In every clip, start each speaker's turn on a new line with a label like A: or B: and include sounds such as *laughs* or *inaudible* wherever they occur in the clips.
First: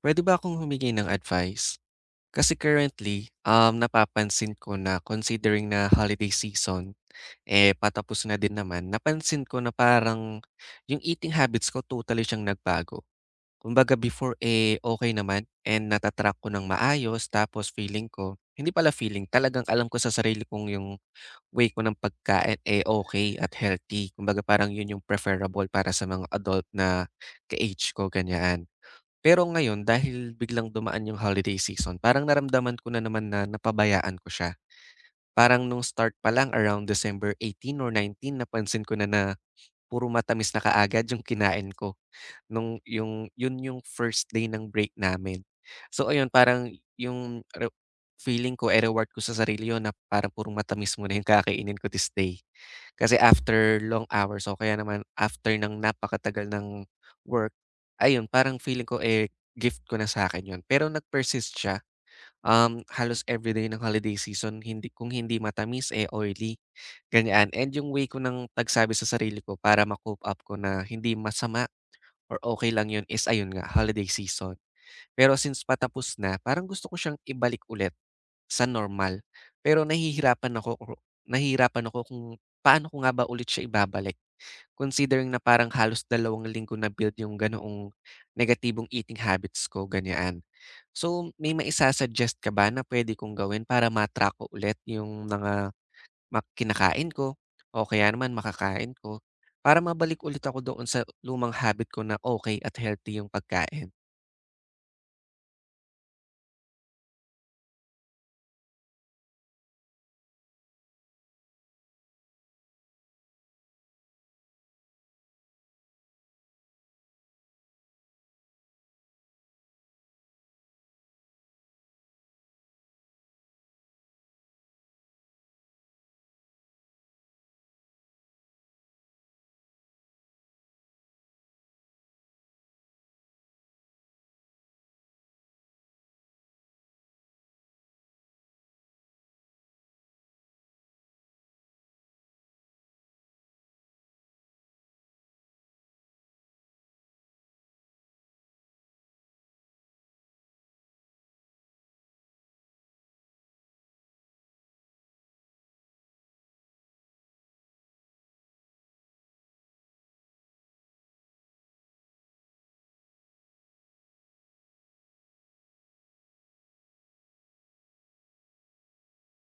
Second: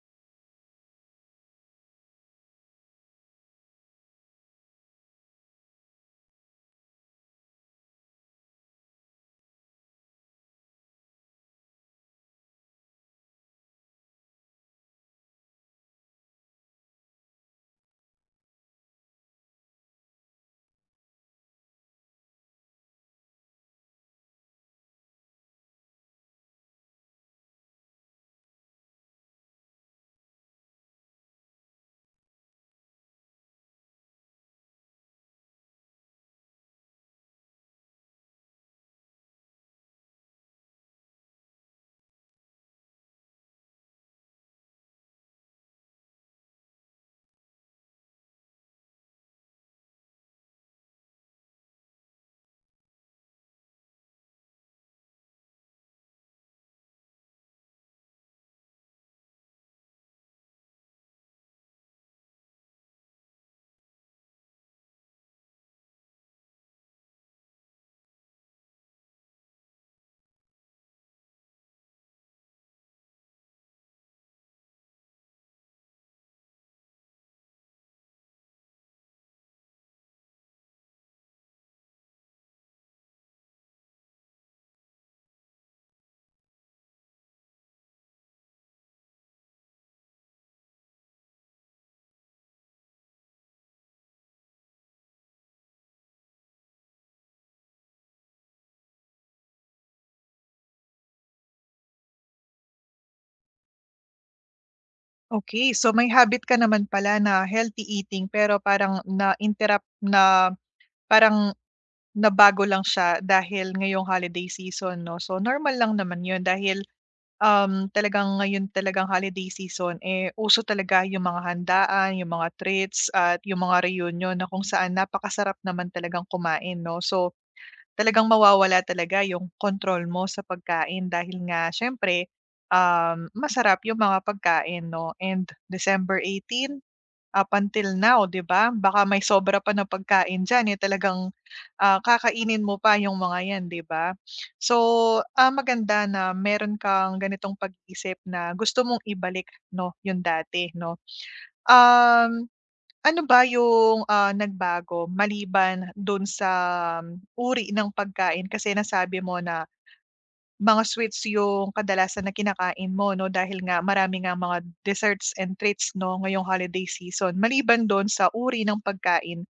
A: Puwede ba akong humingi ng advice? Kasi currently, napapansin ko na considering na holiday season, eh, patapos na din naman, napansin ko na parang yung eating habits ko totally siyang nagbago. Kumbaga before, eh, okay naman and nata ko ng maayos tapos feeling ko hindi pala feeling, talagang alam ko sa sarili kong yung way ko ng pagkain, eh, okay at healthy. Kumbaga parang yun yung preferable para sa mga adult na ka-age ko, ganyan. Pero ngayon dahil biglang dumaan yung holiday season, parang naramdaman ko na naman na napabayaan ko siya. Parang nung start pa lang around December 18 or 19 napansin ko na na puro matamis na kaagad yung kinain ko nung yun yung first day ng break namin. So ayun, parang yung re feeling ko, eh, reward ko sa sarili yun na parang puro matamis muna yung kakainin ko this day. Kasi after long hours o kaya naman after ng napakatagal ng work, ayun parang feeling ko, eh, gift ko na sa akin yun. Pero nag-persist siya, halos everyday ng holiday season hindi kung hindi matamis, eh, oily, ganyan. And yung way ko ng pagsabi sa sarili ko para ma-cope up ko na hindi masama or okay lang yun is ayun nga, holiday season. Pero since patapos na, parang gusto ko siyang ibalik ulit sa normal. Pero nahihirapan ako kung paano ko nga ba ulit siya ibabalik. Considering na parang halos 2 linggo na build yung ganoong negatibong eating habits ko, ganyan. So, may maisa-suggest ka ba na puwede kong gawin para ma ko ulit yung mga ma kinakain ko o kaya naman makakain ko para mabalik ulit ako doon sa lumang habit ko na okay at healthy yung pagkain?
B: Okay, so may habit ka naman pala na healthy eating pero parang na-interrupt na parang nabago lang siya dahil ngayong holiday season 'no. So normal lang naman 'yun dahil, talagang ngayon talagang holiday season, eh, uso talaga yung mga handaan, yung mga treats at yung mga reunion na kung saan napakasarap naman talagang kumain 'no. So talagang mawawala talaga yung kontrol mo sa pagkain dahil nga siyempre, masarap yung mga pagkain 'no and December 18 up until now 'di ba, baka may sobra pa na pagkain diyan, eh, talagang, kakainin mo pa yung mga 'yan 'di ba? So, maganda na meron kang ganitong pag-isip na gusto mong ibalik 'no, yung dati 'no. Um ano ba yung, nagbago maliban dun sa uri ng pagkain? Kasi nasabi mo na mga sweets yung kadalasan na kinakain mo 'no, dahil nga marami ngang mga desserts and treats 'no, ngayong holiday season. Maliban dun sa uri ng pagkain,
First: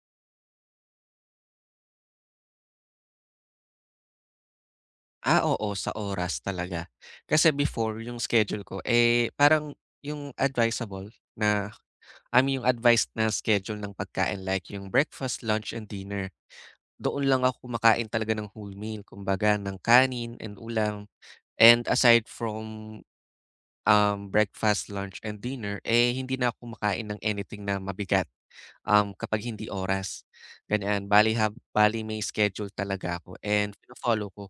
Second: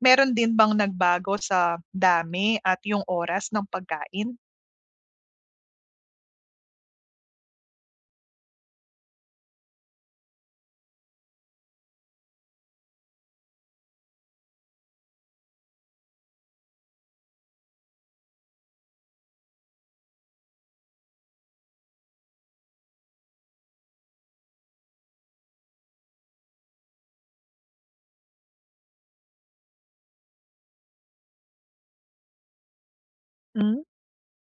B: meron din bang nagbago sa dami at yung oras ng pagkain?
A: Ah, oo, sa oras talaga. Kasi before yung schedule ko, eh, parang yung advisable na I mean yung advised na schedule ng pagkain like yung breakfast, lunch, and dinner. Doon lang ako kumakain talaga ng whole meal, kumbaga ng kanin and ulam. And aside from, breakfast, lunch, and dinner, eh, hindi na ako kumakain ng anything na mabigat kapag hindi oras, ganyan. Bale bali may schedule talaga ako and
B: Hmm.
A: fino-follow ko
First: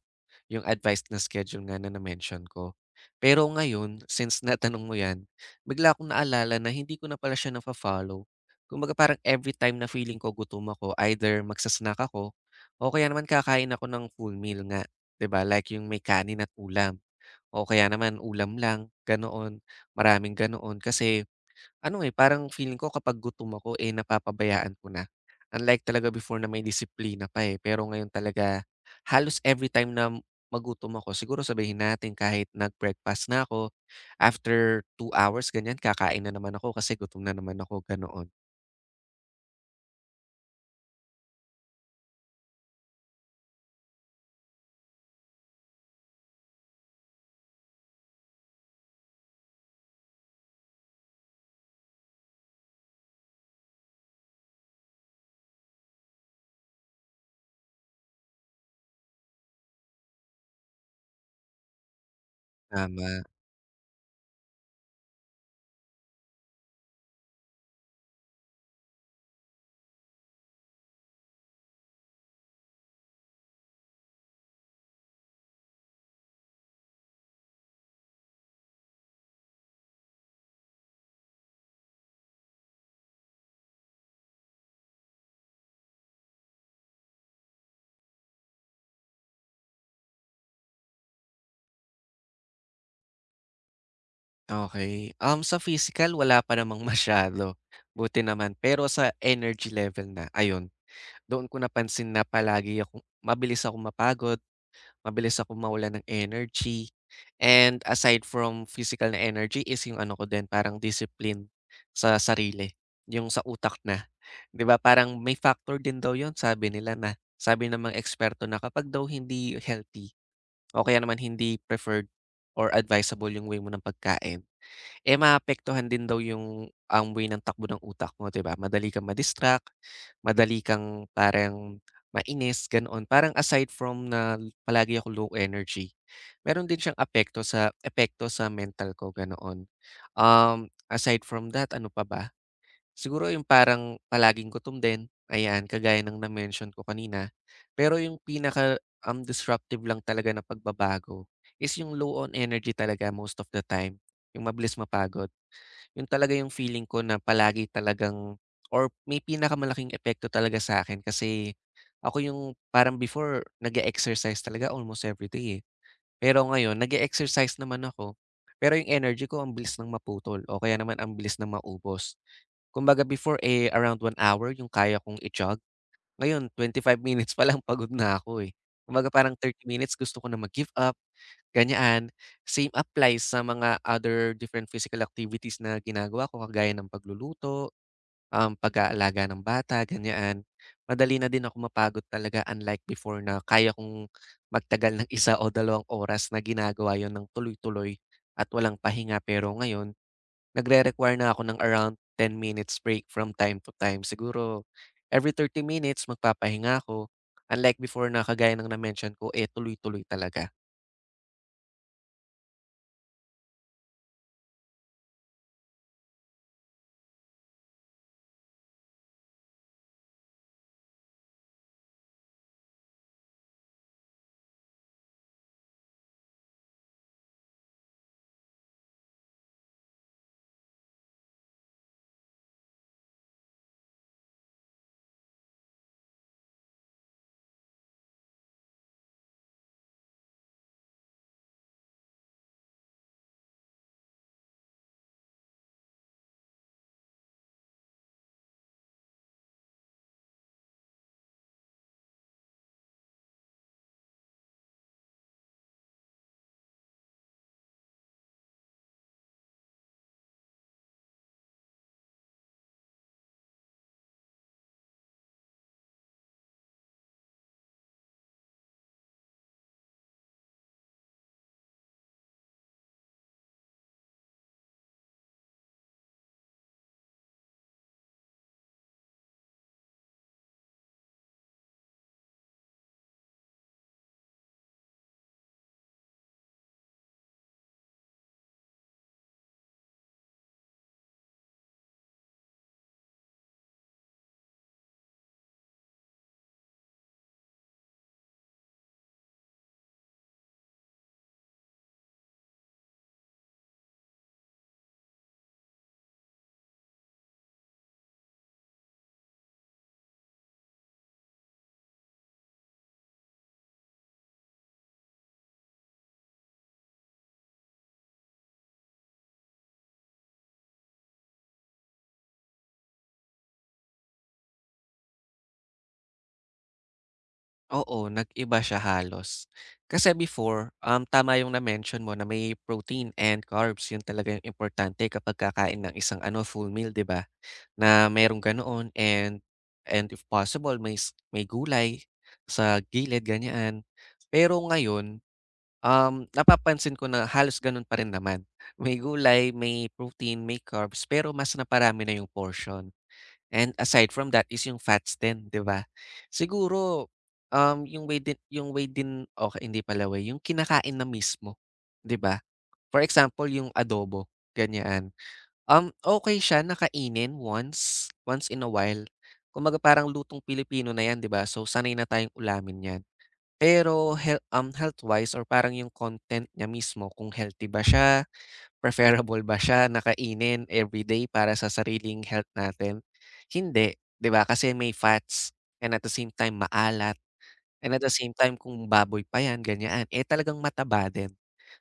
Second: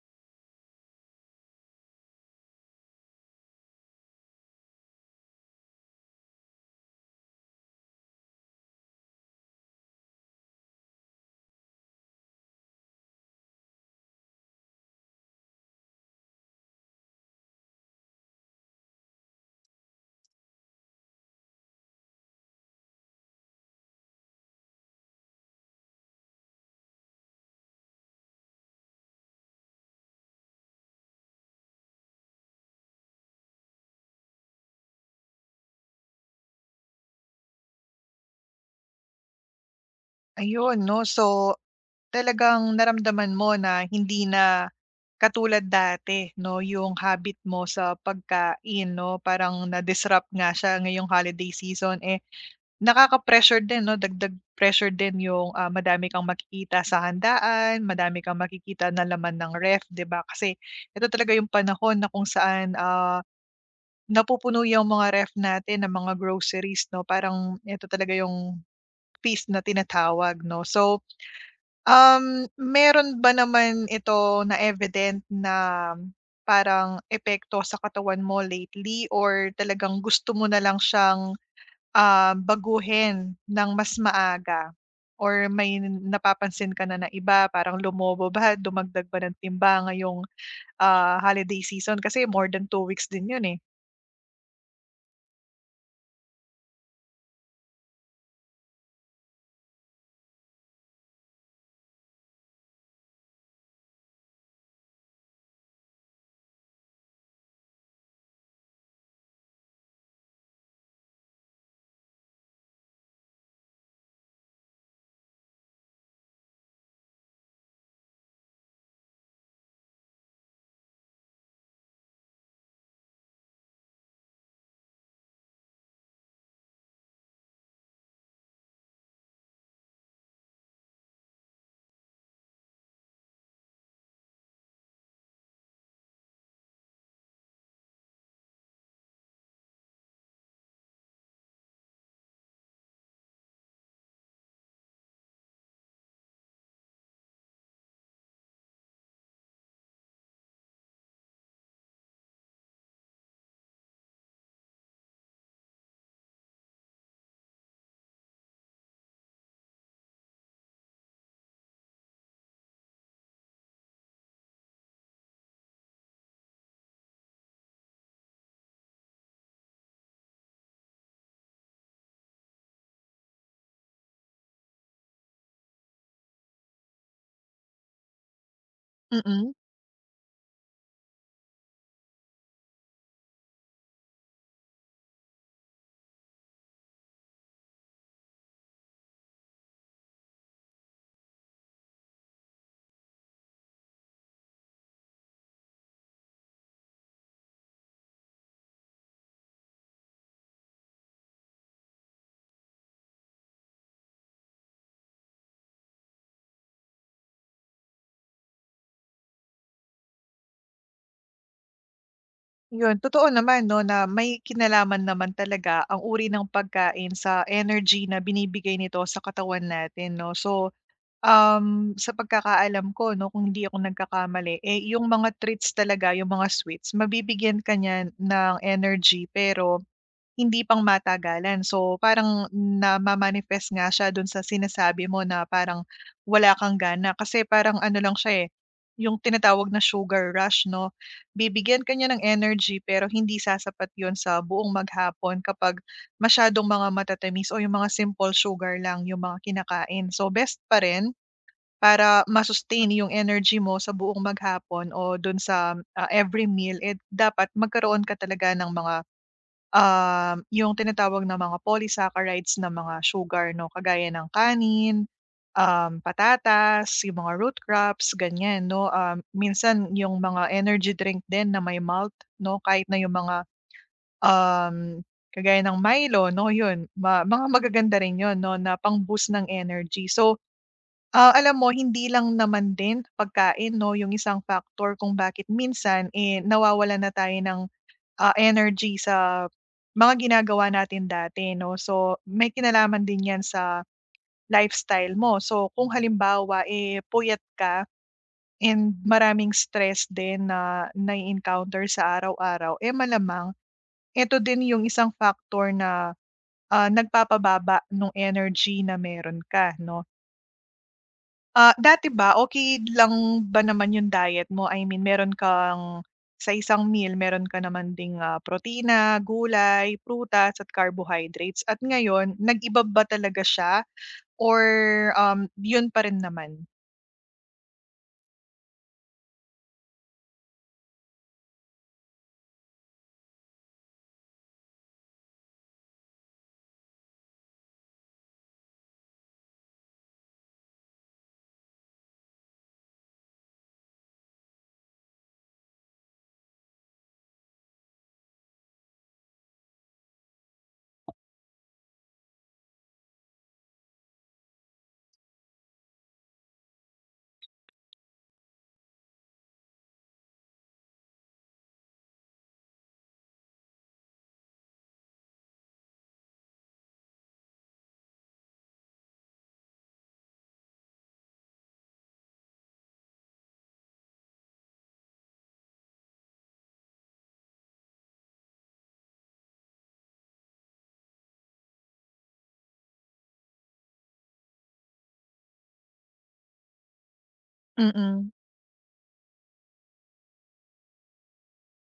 A: yung advice na schedule nga na na-mention ko. Pero ngayon, since natanong mo 'yan, bigla akong naalala na hindi ko na pala siya nafo-follow. Kumbaga parang every time na feeling ko gutom ako, either magsa ako o kaya naman kakain ako ng full meal nga, 'di ba? Like yung may kanin at ulam o kaya naman ulam lang, ganoon, maraming ganoon. Kasi ano, eh, parang feeling ko kapag gutom ako, eh, napapabayaan ko na. Unlike talaga before na may disiplina pa, eh, pero ngayon talaga halos everytime na magutom ako, siguro sabihin natin kahit nag-breakfast na ako, after 2 hours ganyan kakain na naman ako kasi gutom na naman ako, ganoon.
B: Ayun 'no, so talagang naramdaman mo na hindi na katulad dati 'no, yung habit mo sa pagkain 'no, parang na-disrupt nga siya ngayong holiday season. Eh, nakaka-pressure din 'no, dagdag pressure din yung, madami kang makikita sa handaan, madami kang makikita na laman ng ref, 'di ba? Kasi ito talaga yung panahon na kung saan,
A: Tama,
B: napupuno yung mga ref natin ng mga groceries 'no, parang ito talaga yung feast na tinatawag 'no. So, meron ba naman ito na evident na parang epekto sa katawan mo lately or talagang gusto mo na lang siyang, baguhin ng mas maaga or may napapansin ka na na iba, parang lumobo ba, dumagdag ba ng timbang ngayong, holiday season kasi more than 2 weeks din 'yun, eh?
A: okay. Sa physical wala pa namang *laughs* masyado, buti naman. Pero sa energy level na, ayun, doon ko napansin na palagi ako, mabilis ako mapagod. Mabilis ako mawalan ng energy and aside from physical na energy is yung ano ko din parang discipline sa sarili, yung sa utak na. 'Di ba parang may factor din daw yon sabi nila na sabi ng mga eksperto na kapag daw hindi healthy o kaya naman hindi preferred or advisable yung way mo ng pagkain eh, maapektuhan din daw yung ang way ng takbo ng utak mo, 'di ba? Madali kang ma-distract, madali kang parang mainis, ganoon. Parang aside from palagi ako low energy, meron din siyang apekto sa epekto sa mental ko, ganoon. Aside from that, ano pa ba? Siguro yung parang palaging gutom din, ayan, kagaya ng na-mention ko kanina. Pero yung pinaka disruptive lang talaga na pagbabago is yung low on energy talaga most of the time, yung mabilis mapagod. Yun talaga yung feeling ko na palagi talagang or may pinakamalaking epekto talaga sa akin kasi ako yung parang before nag exercise talaga almost everyday, eh. Pero ngayon nag exercise naman ako, pero yung energy ko ang bilis ng maputol o kaya naman ang bilis ng maubos. Kumbaga before, eh, around 1 hour yung kaya kong i-jog. Ngayon 25 minutes pa lang pagod na ako, eh. Kumbaga parang
B: Mm.
A: 30 minutes gusto ko na mag-give up, ganyan. Same applies sa mga other different physical activities na ginagawa ko kagaya ng pagluluto, pag-aalaga ng bata, ganyan. Madali na din ako mapagod talaga unlike before na kaya kong magtagal ng *laughs* 1 o 2 oras na ginagawa yon ng tuloy-tuloy at walang pahinga. Pero ngayon nagre-require na ako ng around 10 minutes break from time to time. Siguro every 30 minutes magpapahinga ako. Unlike before na kagaya ng na-mention ko, eh, tuloy-tuloy talaga.
B: Yun, totoo naman 'no, na may kinalaman naman talaga ang uri ng pagkain sa energy na binibigay nito sa katawan natin 'no. So, sa pagkakaalam ko 'no, kung hindi ako nagkakamali, eh, yung mga treats talaga, yung mga sweets, mabibigyan ka niyan ng energy pero hindi pang matagalan. So, parang namamanifest nga siya do'n sa sinasabi mo na parang wala kang gana kasi parang ano lang siya, eh, yung tinatawag na sugar rush 'no. Bibigyan ka niya ng energy pero hindi sasapat yon sa buong maghapon kapag masyadong mga matatamis o yung mga simple sugar lang yung mga kinakain. So, best pa rin para yung energy mo sa buong maghapon o do'n sa, every meal, eh, dapat magkaroon ka talaga ng mga yung tinatawag na mga polysaccharides na mga sugar 'no, kagaya ng kanin, patatas, yung mga root crops, ganyan 'no. Minsan yung mga energy drink din na may malt 'no, kahit na yung mga, um, kagaya ng Milo 'no, yun mga magaganda rin yun 'no, na pang-boost ng energy. So, alam mo hindi lang naman din pagkain 'no, yung isang factor kung bakit minsan, eh, nawawalan na tayo ng energy sa mga ginagawa natin dati 'no. So, may kinalaman din 'yan sa lifestyle mo. So, kung halimbawa, eh, puyat ka and maraming stress din na nai-encounter sa araw-araw, eh, malamang ito din yung isang factor na, nagpapababa ng energy na meron ka 'no. Dati ba okey lang ba naman yung diet mo? I mean meron kang sa isang meal meron ka naman ding, protina, gulay, prutas at carbohydrates at ngayon nag-iba ba talaga siya or, yun pa rin naman?
A: Oo, nag-iba siya halos. Kasi before, tama yung na-mention mo na may protein and carbs. Yun talaga yung importante kapag kakain ng isang ano, full meal, di ba? Na merong ganoon and if possible, may, may gulay sa gilid, ganyan. Pero ngayon, napapansin ko na halos gano'n pa rin naman. May gulay, may protein, may carbs, pero mas naparami na yung portion. And aside from that is yung fats din, 'di ba? Siguro, yung way din okay, hindi pala way, yung kinakain na mismo, 'di ba? For example, yung adobo, ganyan. Okay siya na once in a while. Kumbaga parang lutong Pilipino na 'yan, 'di ba? So sanay na tayong ulamin 'yan. Pero health-wise or parang yung content niya mismo kung healthy ba siya, *laughs* preferable ba siya na kainin everyday para sa sariling health natin? Hindi, 'di ba? Kasi may fats and at the same time maalat and at the
B: Mm,
A: same time kung baboy pa 'yan, ganyan, eh, talagang mataba din,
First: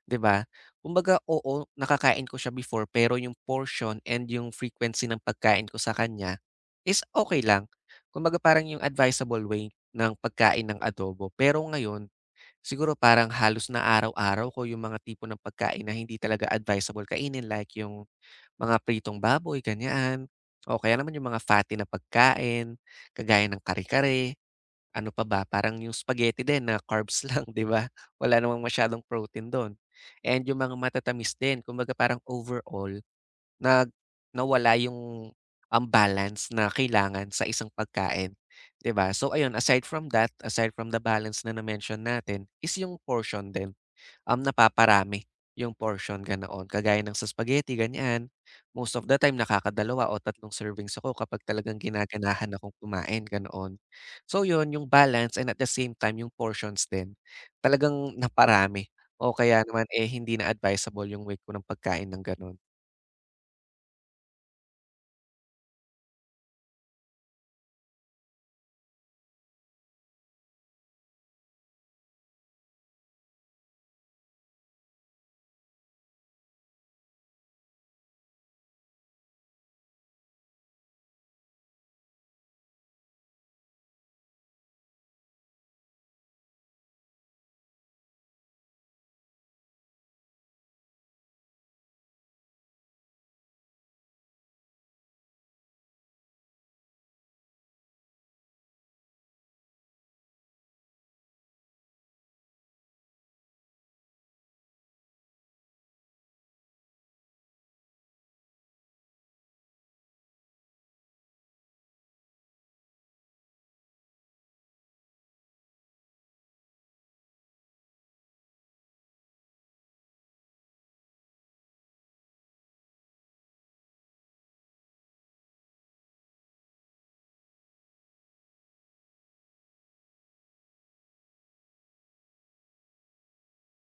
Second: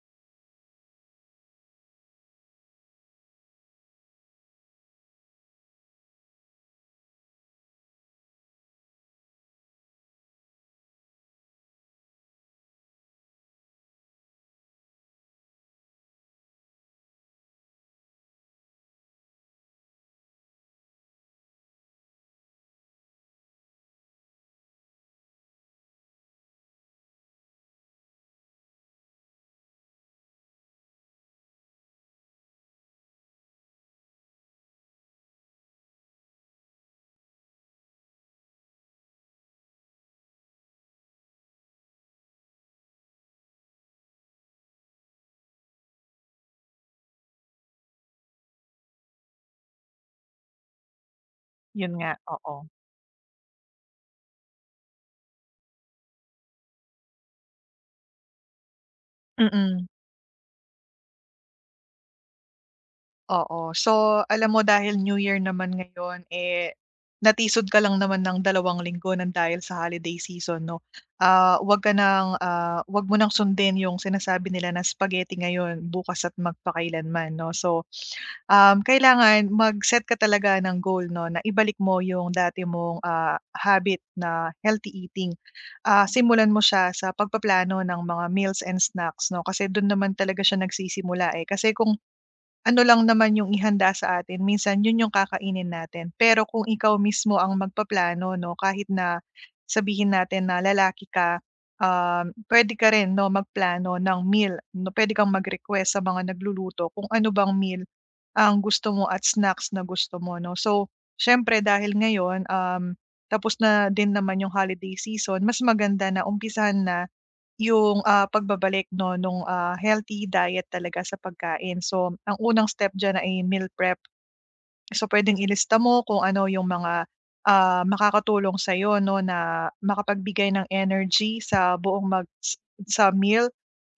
A: 'di ba? Kumbaga, oo, nakakain ko siya before pero yung portion and yung frequency ng pagkain ko sa kanya is okay lang. Kumbaga, parang yung advisable way ng pagkain ng adobo. Pero ngayon siguro parang halos na araw-araw ko yung mga tipo ng pagkain na hindi talaga advisable kainin like yung mga pritong baboy, ganyan. O kaya naman yung mga fatty na pagkain, kagaya ng kare-kare, ano pa ba, parang yung spaghetti din na carbs *laughs* lang, di ba? Wala namang masyadong protein doon. And yung mga matatamis din, kumbaga parang overall, Nag nawala ang balance na kailangan sa isang pagkain, 'di ba? So ayun, aside from that, aside from the balance na na-mention natin is yung portion din, napaparami yung portion, ganoon. Kagaya ng sa spaghetti ganyan, most of the time nakakadalawa o tatlong servings ako kapag talagang
B: yun nga,
A: ginaganahan
B: oo.
A: akong kumain, ganoon. So yun, yung balance and at the same time yung portions din, talagang naparami o kaya
B: Mm.
A: naman, eh, hindi na advisable yung weight ko ng pagkain ng gano'n.
B: Oo. So, alam mo dahil New Year naman ngayon, eh, natisod ka lang naman ng 2 linggo ng dahil sa holiday season, 'no? 'Wag mo ng sundin yung sinasabi nila na spaghetti ngayon, bukas at magpakailanman, 'no? So, kailangan mag-set ka talaga ng goal, 'no, na ibalik mo yung dati mong, habit na healthy eating. Simulan mo siya sa pagpaplano ng mga meals and snacks, 'no, kasi dun naman talaga siya nagsisimula, eh. Kasi kung ano lang naman yung ihanda sa atin, minsan yun yung kakainin natin. Pero kung ikaw mismo ang magpaplano 'no, kahit na sabihin natin na lalaki ka, puwede ka rin 'no, magplano ng meal 'no, puwede kang mag-request sa mga nagluluto kung ano bang meal ang gusto mo at snacks na gusto mo 'no. So, siyempre dahil ngayon, tapos na din naman yung holiday season, mas maganda na umpisahan na yung, pagbabalik 'no nung, healthy diet talaga sa pagkain. So, ang unang step diyan ay meal prep. So, pwedeng ilista mo kung ano yung mga, makakatulong sa'yo 'no na makapagbigay ng energy sa buong mag s sa meal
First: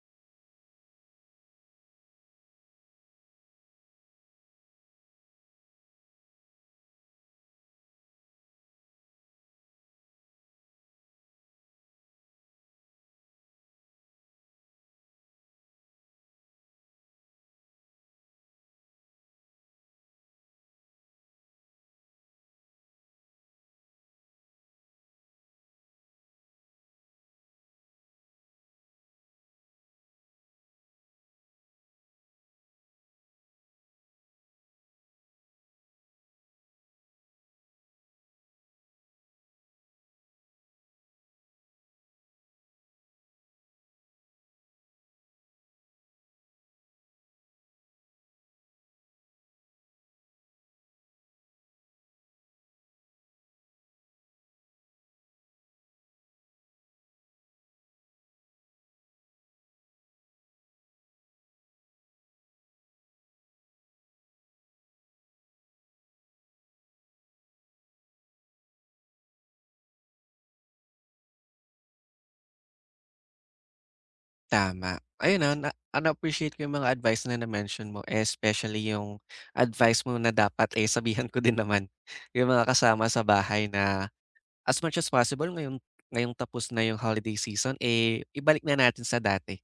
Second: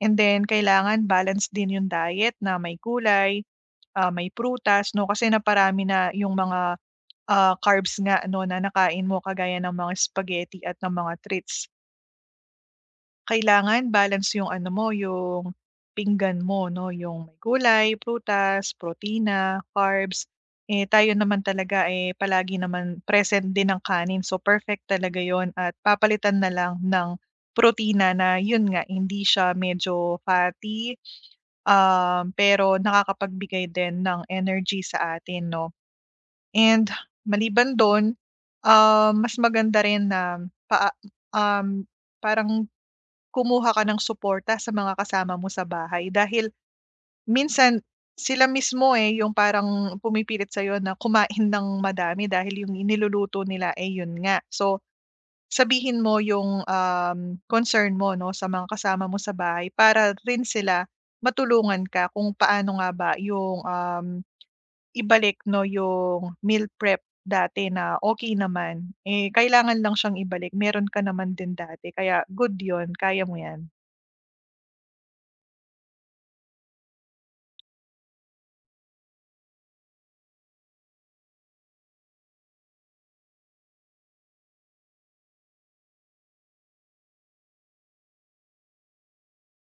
B: and then kailangan balance din yung diet na may gulay, may prutas 'no kasi naparami na yung mga, carbs nga 'no na nakain mo kagaya ng mga spaghetti at ng mga treats. Kailangan balance yung ano mo, yung pinggan mo 'no, yung may gulay, prutas, protina, carbs. Eh, tayo naman talaga, eh, palagi naman present din ang kanin so perfect talaga yon at papalitan na lang ng protina na yun nga hindi siya medyo fatty, pero nakakapagbigay din ng energy sa atin 'no. And maliban dun, mas maganda rin na pa um, parang kumuha ka ng suporta sa mga kasama mo sa bahay dahil minsan sila mismo, eh, yung parang pumipilit sa'yo na kumain ng madami dahil yung iniluluto nila, eh, yun nga. So, sabihin mo yung, concern mo 'no sa mga kasama mo sa bahay para rin sila matulungan ka kung paano nga ba yung, ibalik 'no yung meal prep dati na okey naman. Eh, kailangan lang siyang ibalik, meron ka naman din dati kaya good yon kaya mo yan.
A: Tama. Ayun, na-appreciate ko yung mga advice na na-mention mo, especially yung advice mo na dapat, eh, sabihan ko din naman *laughs* yung mga kasama sa bahay na as much as possible ngayong ngayong tapos na yung holiday season, eh, ibalik na natin sa dati.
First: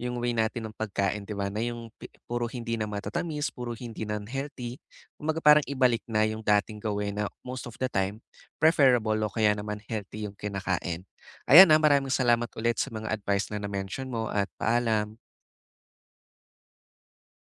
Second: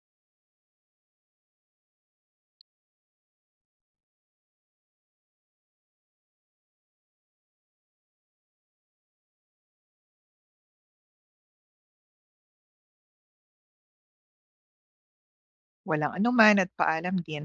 A: Yung way natin ng pagkain, 'di ba, na yung puro hindi na matatamis, puro hindi na unhealthy. Kumbaga parang ibalik na yung dating gawin na most of the time preferable o kaya naman healthy yung kinakain. Ayan, ah, maraming salamat ulit sa mga advice na na-mention mo at paalam.
B: Walang anuman at paalam din.